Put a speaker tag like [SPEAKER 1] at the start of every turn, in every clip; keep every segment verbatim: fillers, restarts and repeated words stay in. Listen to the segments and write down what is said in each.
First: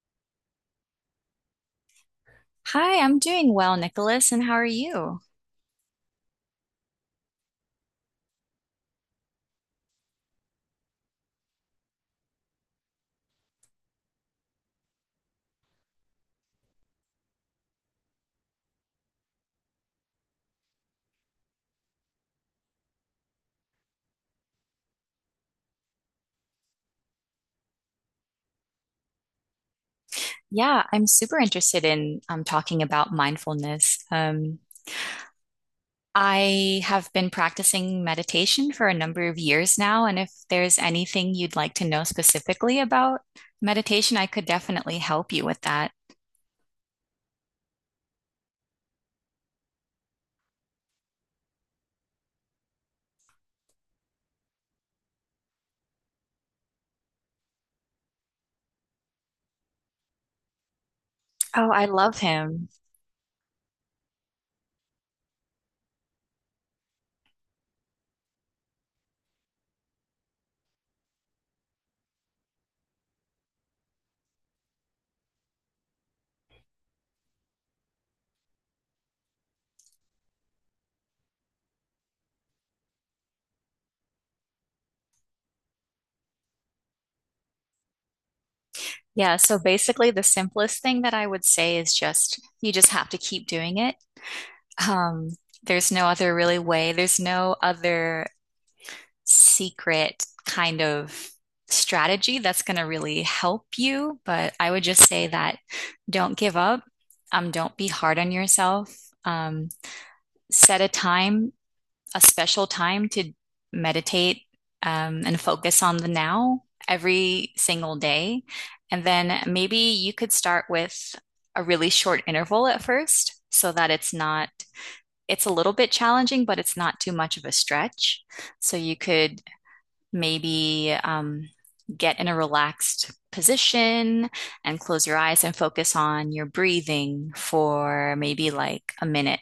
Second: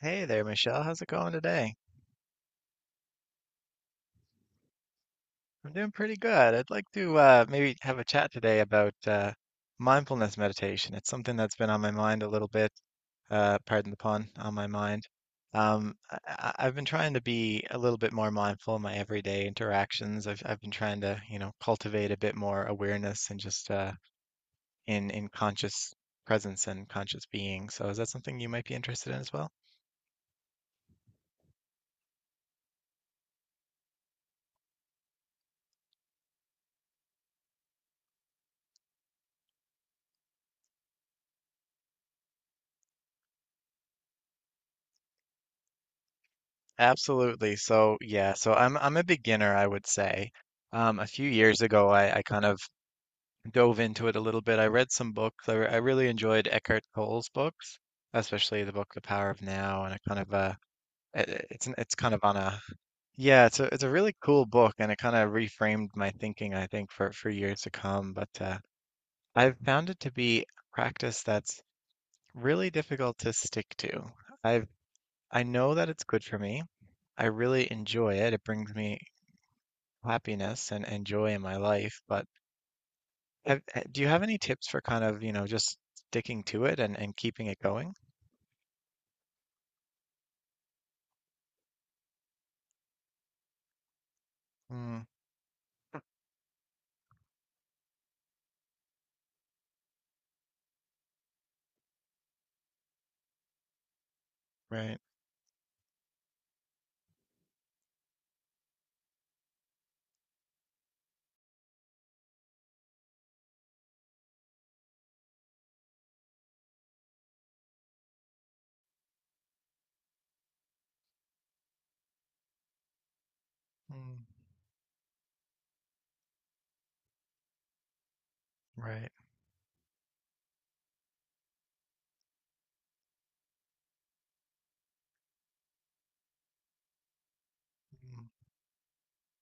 [SPEAKER 1] Hey there, Michelle. How's it going today?
[SPEAKER 2] Hi, I'm doing well, Nicholas, and how are you?
[SPEAKER 1] I'm doing pretty good. I'd like to uh, maybe have a chat today about uh, mindfulness meditation. It's something that's been on my mind a little bit, uh, pardon the pun, on my mind. Um, I, I- I've been trying to be a little bit more mindful in my everyday interactions. I've I've been trying to, you know, cultivate a bit more awareness and just uh, in in conscious presence and conscious being. So is that something you might be interested in as well?
[SPEAKER 2] Yeah, I'm super interested in um, talking about mindfulness. Um, I have been practicing meditation for a number of years now, and if there's anything you'd like to know specifically about meditation, I could definitely help you with that.
[SPEAKER 1] Absolutely. So yeah, so I'm I'm a beginner, I would say. Um, a few years ago, I, I kind of dove into it a little bit. I read some books. I, re- I really enjoyed Eckhart Tolle's books, especially the book The Power of Now, and it kind of uh, it, it- it's
[SPEAKER 2] Oh,
[SPEAKER 1] an,
[SPEAKER 2] I
[SPEAKER 1] it's kind
[SPEAKER 2] love
[SPEAKER 1] of on a
[SPEAKER 2] him.
[SPEAKER 1] yeah, it's a it's a really cool book, and it kind of reframed my thinking, I think, for for years to come. But uh, I've found it to be a practice that's really difficult to stick to. I've I know that it's good for me. I really enjoy it. It brings me happiness and, and joy in my life. But have, ha- do you have any tips for kind of, you know, just sticking to it and, and keeping it going?
[SPEAKER 2] Yeah, so basically, the simplest thing that I would say is just you just have to keep doing it.
[SPEAKER 1] Mm,
[SPEAKER 2] Um, there's no other really way. There's no other secret kind of strategy that's going to really help you. But I would
[SPEAKER 1] right.
[SPEAKER 2] just say that don't give up. Um, don't be hard on yourself. Um, Set a time, a special time to meditate um, and focus on the now every single day. And then maybe you could start with a really short interval at first so that it's
[SPEAKER 1] Mm,
[SPEAKER 2] not, it's a little bit challenging, but it's not too much of a stretch. So you
[SPEAKER 1] right.
[SPEAKER 2] could maybe um, get in a relaxed position and close your eyes and focus on your breathing for
[SPEAKER 1] Mm,
[SPEAKER 2] maybe like a minute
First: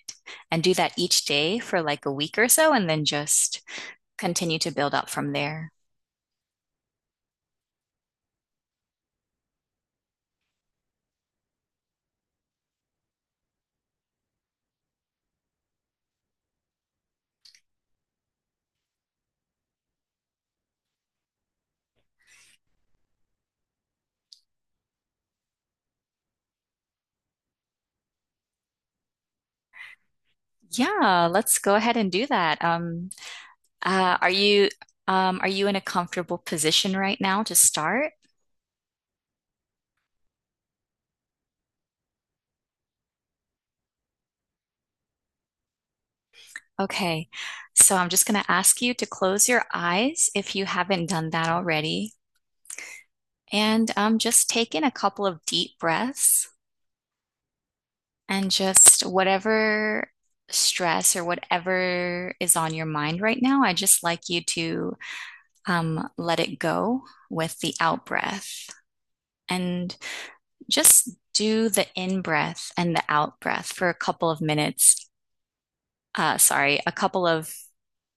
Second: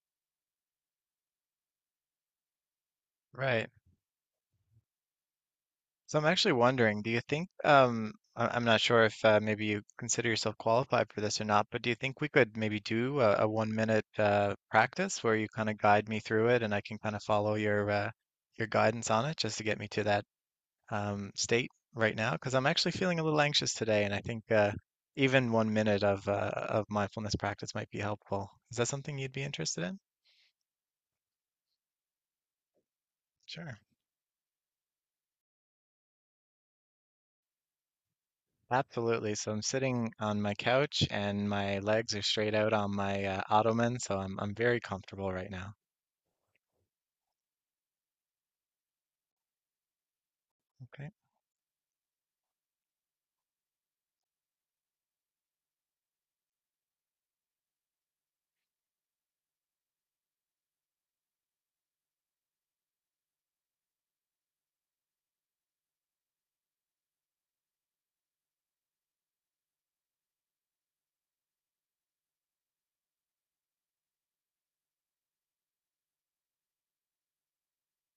[SPEAKER 2] and do that each day for like a week or so and then just
[SPEAKER 1] right.
[SPEAKER 2] continue to build up from there.
[SPEAKER 1] So I'm actually wondering, do you think, um, I- I'm not sure if uh, maybe you consider yourself qualified for this or not, but do you think we could maybe do a, a one minute uh, practice where you kind of guide me through it and I can kind of follow your uh, your guidance on it just to get me to that um, state right now because I'm actually feeling a little anxious today, and I think uh, even one minute of uh, of mindfulness practice might be helpful. Is that something you'd be interested in?
[SPEAKER 2] Yeah, let's go ahead and do that. Um,
[SPEAKER 1] Sure.
[SPEAKER 2] uh, are you um, are you in a comfortable position right now to start?
[SPEAKER 1] Absolutely. So I'm sitting on my couch and my legs are straight out on my uh, ottoman, so I'm I'm very comfortable right now.
[SPEAKER 2] Okay, so I'm just going to ask you to close your eyes if you haven't
[SPEAKER 1] Okay.
[SPEAKER 2] done that already. And um, just take in a couple of deep breaths and just whatever stress or whatever is on your mind right now, I just like you to um, let it go with the out breath and just do the in breath and the out breath for a couple of minutes. Uh, sorry, a couple of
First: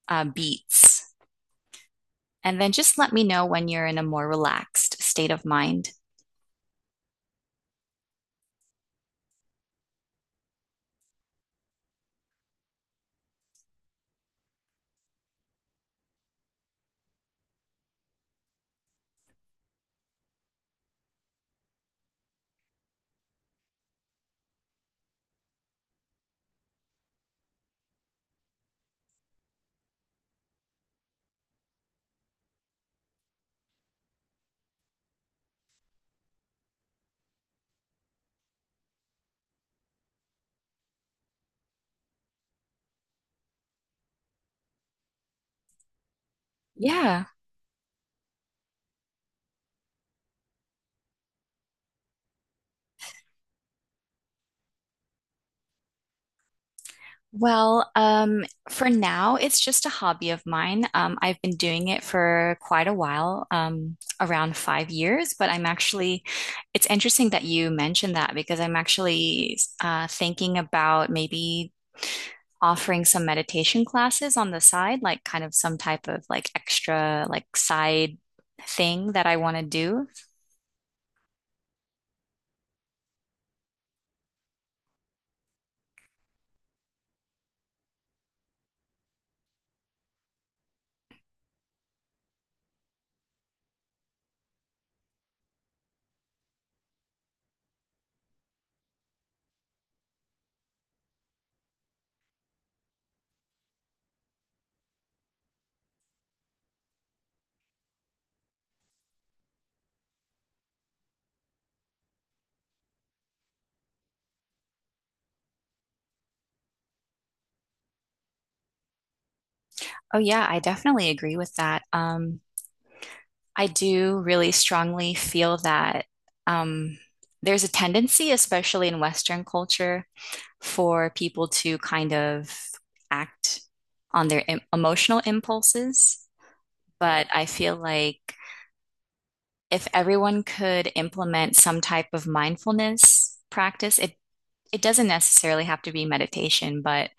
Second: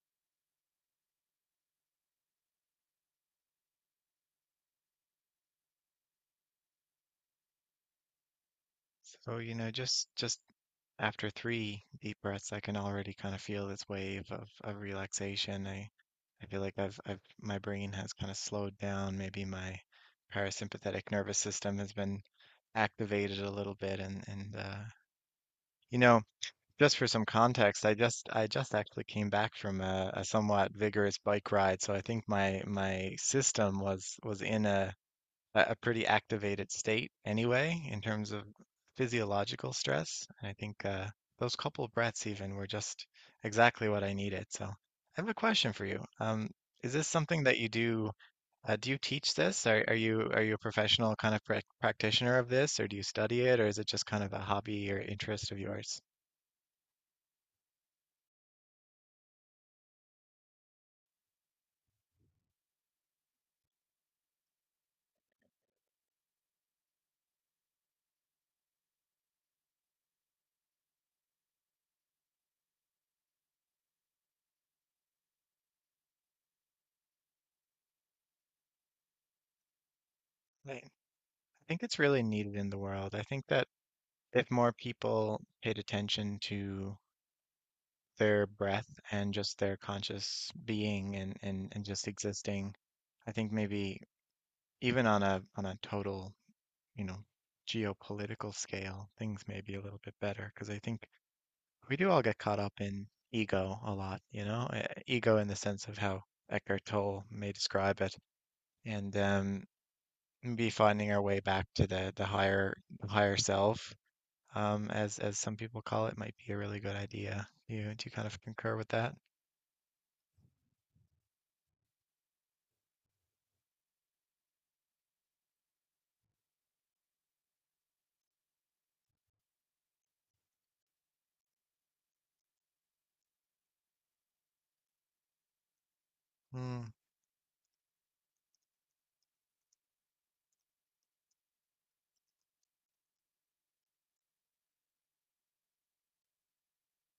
[SPEAKER 2] uh, beats. And then just let me know when you're in a more relaxed state of mind.
[SPEAKER 1] So, you know, just just after three deep breaths, I can already kind of feel this wave of, of relaxation. I I feel like I've I've my brain has kind of slowed down. Maybe my parasympathetic nervous system has been activated a little bit and and uh, you know, just for some context, I just I just actually came back from a, a somewhat vigorous bike ride, so I think my my system was was in a a a pretty activated state anyway in terms of physiological stress. And I think uh, those couple of breaths even were just exactly what I needed. So I have a question for you. Um, is this
[SPEAKER 2] Yeah.
[SPEAKER 1] something that you do? Uh, do you teach this? Are, are you are you a professional kind of prac practitioner of this, or do you study it, or is it just kind of a hobby or interest of yours?
[SPEAKER 2] Well, um, for now, it's just a hobby of mine. Um, I've been doing it for quite a while, um, around five years, but I'm actually, it's interesting that you mentioned that because I'm actually uh, thinking about maybe offering some meditation classes on the side, like kind of some type of like extra, like side thing that I want to do.
[SPEAKER 1] I I think it's really needed in the world. I think that if more people paid attention to their breath and just their conscious being and, and, and just existing. I think maybe even on a on a total, you know, geopolitical scale, things may be a little bit better because I think we do all get caught up in ego a lot, you know, uh, ego in the sense of how Eckhart Tolle may describe it, and um, be finding our way back to the the higher the higher self, um, as as some people call it, might be a really good idea. Do you do you kind of concur with that?
[SPEAKER 2] Oh, yeah, I definitely agree with that. Um, I do really strongly feel that um, there's a tendency, especially in Western culture, for people to kind of act on their em emotional impulses.
[SPEAKER 1] Hmm.
[SPEAKER 2] But I feel like if everyone could implement some type of mindfulness practice, it it doesn't necessarily have to be meditation, but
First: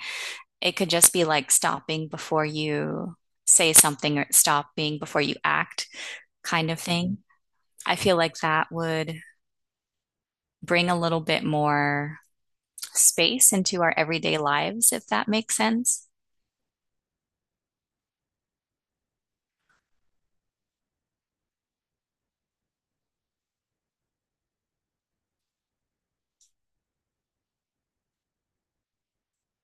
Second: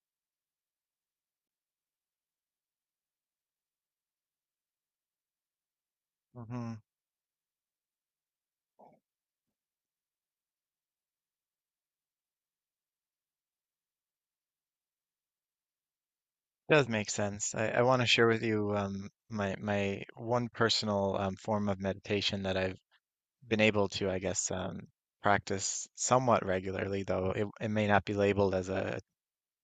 [SPEAKER 2] it could just be like stopping before you say something or stopping before you act kind
[SPEAKER 1] Mm-hmm.
[SPEAKER 2] of thing. I feel like that would bring a little bit more space into our everyday lives, if that makes sense.
[SPEAKER 1] Does make sense. I, I want to share with you um, my my one personal um, form of meditation that I've been able to, I guess, um, practice somewhat regularly, though it, it may not be labeled as a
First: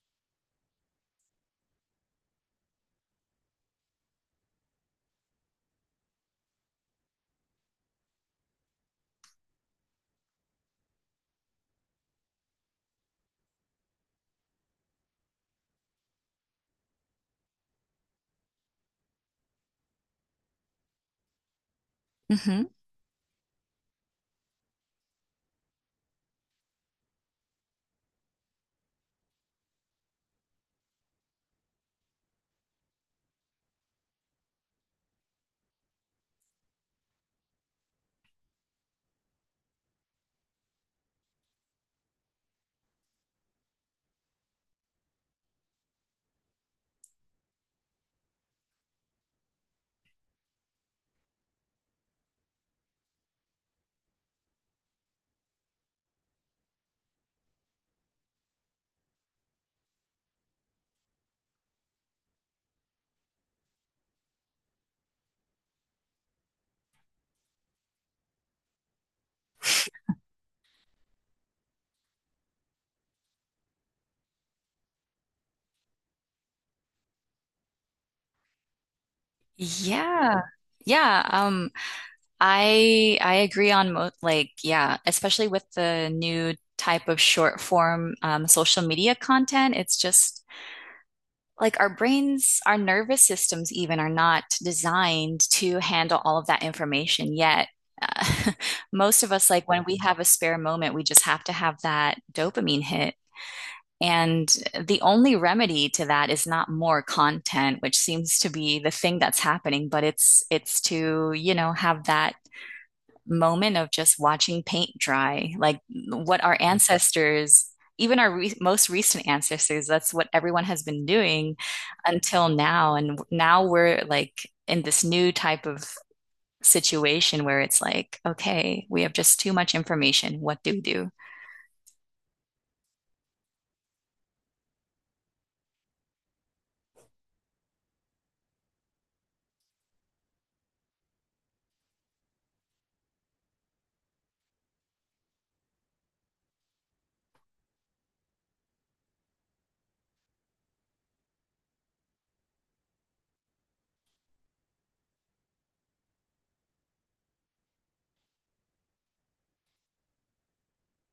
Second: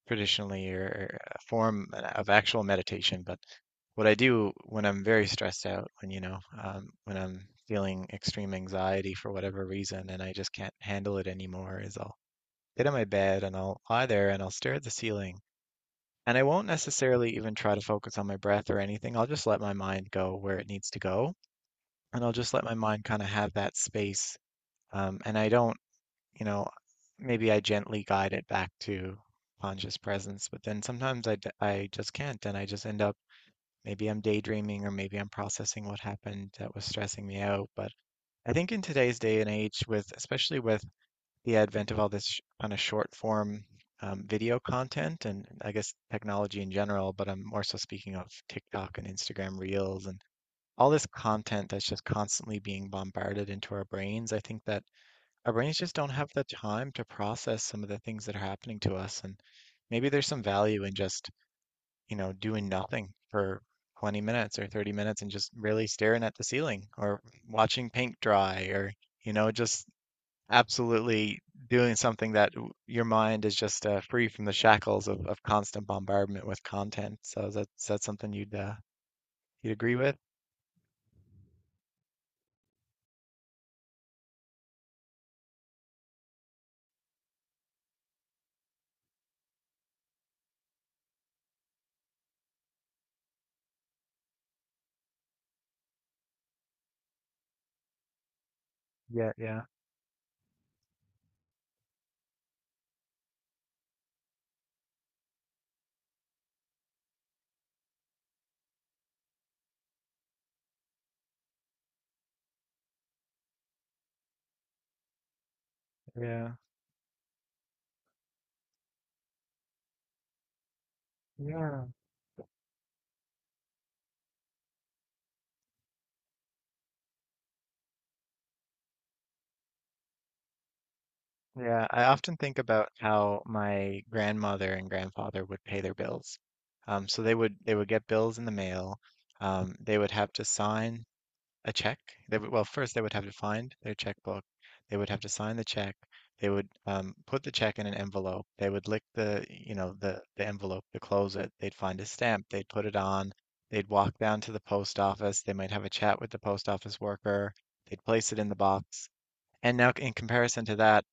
[SPEAKER 1] traditionally or a form of actual meditation. But what I do when I'm very stressed out, when you know, um, when I'm feeling extreme anxiety for whatever reason, and I just can't handle it anymore, is I'll get on my bed and I'll lie there and I'll stare at the ceiling. And I won't necessarily even try to focus on my breath or anything. I'll just let my mind go where it needs to go. And I'll just let
[SPEAKER 2] Hmm.
[SPEAKER 1] my mind kind of have that space. Um, and I don't, you know, maybe I gently guide it back to conscious presence, but then sometimes I, d- I just can't. And I just end up, maybe I'm daydreaming or maybe I'm processing what happened that was stressing me out. But I think in today's day and age, with especially with the advent of all this kind of short form um, video content and I guess technology in general, but I'm more so speaking of TikTok and Instagram Reels and all this content that's just constantly being bombarded into our brains. I think that our brains just don't have the time to process some of the things that are happening to us. And maybe there's some value in just, you know, doing nothing for twenty minutes or thirty minutes and just really staring at the ceiling or watching paint dry or, you know, just absolutely doing something that w- your mind is just uh, free from the shackles of, of constant bombardment with content. So that's that's something you'd uh, you'd agree with?
[SPEAKER 2] Yeah. Yeah, um, I I agree on mo like yeah, especially with the new type of short form um, social media content. It's just like our brains, our nervous systems even are not designed to handle all of that information yet. Uh, Most of
[SPEAKER 1] Yeah,
[SPEAKER 2] us,
[SPEAKER 1] yeah,
[SPEAKER 2] like when we have a spare moment, we just have to have that dopamine hit. And the only remedy to that is not more content, which seems to be the thing that's happening, but it's it's to, you know, have that moment of just watching paint dry, like what
[SPEAKER 1] yeah,
[SPEAKER 2] our ancestors, even our re most recent ancestors, that's what everyone has been doing
[SPEAKER 1] yeah,
[SPEAKER 2] until now. And now we're like in this new type of situation where it's like, okay, we have just too much information. What do we do?
[SPEAKER 1] yeah. I often think about how my grandmother and grandfather would pay their bills. Um, so they would they would get bills in the mail. Um, they would have to sign a check. They would, well, first they would have to find their checkbook. They would have to sign the check. They would um, put the check in an envelope. They would lick the, you know, the the envelope to close it. They'd find a stamp. They'd put it on. They'd walk down to the post office. They might have a chat with the post office worker. They'd place it in the box. And now, in comparison to that,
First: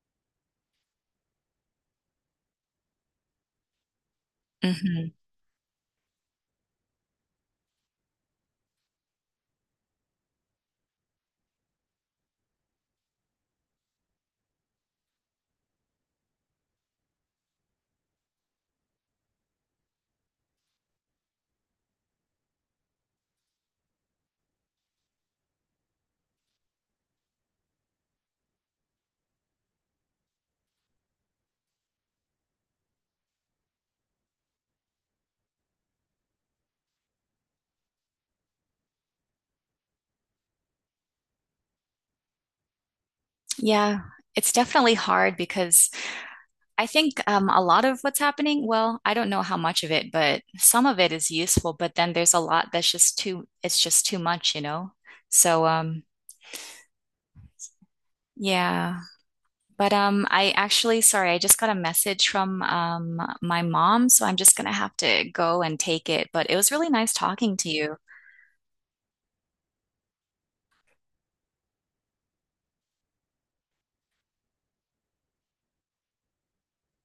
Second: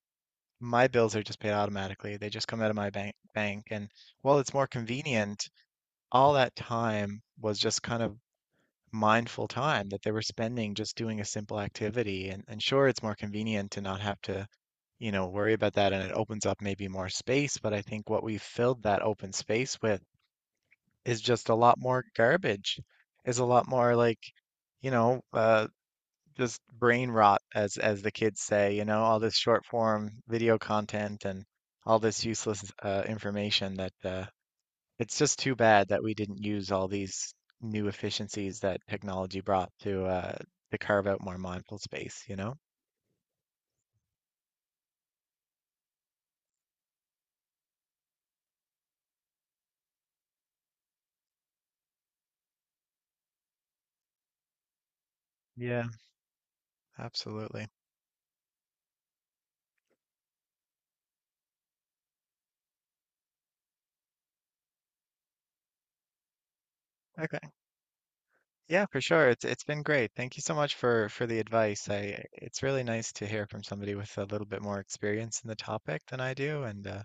[SPEAKER 1] my bills are just paid automatically. They just come out of my bank bank. And while it's more
[SPEAKER 2] Hmm.
[SPEAKER 1] convenient, all that time was just kind of mindful time that they were spending just doing a simple activity. And, and sure, it's more convenient to not have to, you know, worry about that and it opens up maybe more space. But I think what we've filled that open space with is just a lot more garbage, is a lot more like, you know, uh, just brain rot, as as the kids say, you know, all this short form video content and all this useless uh, information that uh, it's just too bad that we didn't use all these new efficiencies that technology brought to uh, to carve out more mindful space, you know?
[SPEAKER 2] Yeah, it's definitely hard because I think um, a lot of what's happening, well, I don't know how much of it, but some of it is useful, but then there's a lot that's just too, it's just too much, you know? So,
[SPEAKER 1] Yeah,
[SPEAKER 2] um,
[SPEAKER 1] absolutely.
[SPEAKER 2] yeah. But um, I actually, sorry, I just got a message from um, my mom, so I'm just gonna have to go and take it. But it was really nice
[SPEAKER 1] Okay.
[SPEAKER 2] talking to you.
[SPEAKER 1] Yeah, for sure. It's it's been great. Thank you so much for for the advice. I it's really nice to hear from somebody with a little bit more experience in the topic than I do, and uh,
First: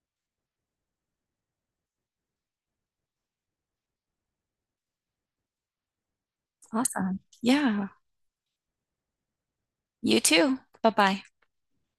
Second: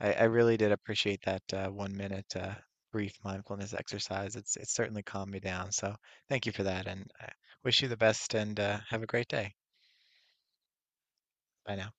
[SPEAKER 1] I I really did appreciate that uh, one minute uh, brief mindfulness exercise. It's it's certainly calmed me down. So thank you for that, and
[SPEAKER 2] Awesome.
[SPEAKER 1] I wish you
[SPEAKER 2] Yeah.
[SPEAKER 1] the best, and uh, have a great day.
[SPEAKER 2] You too. Bye-bye.
[SPEAKER 1] Bye now.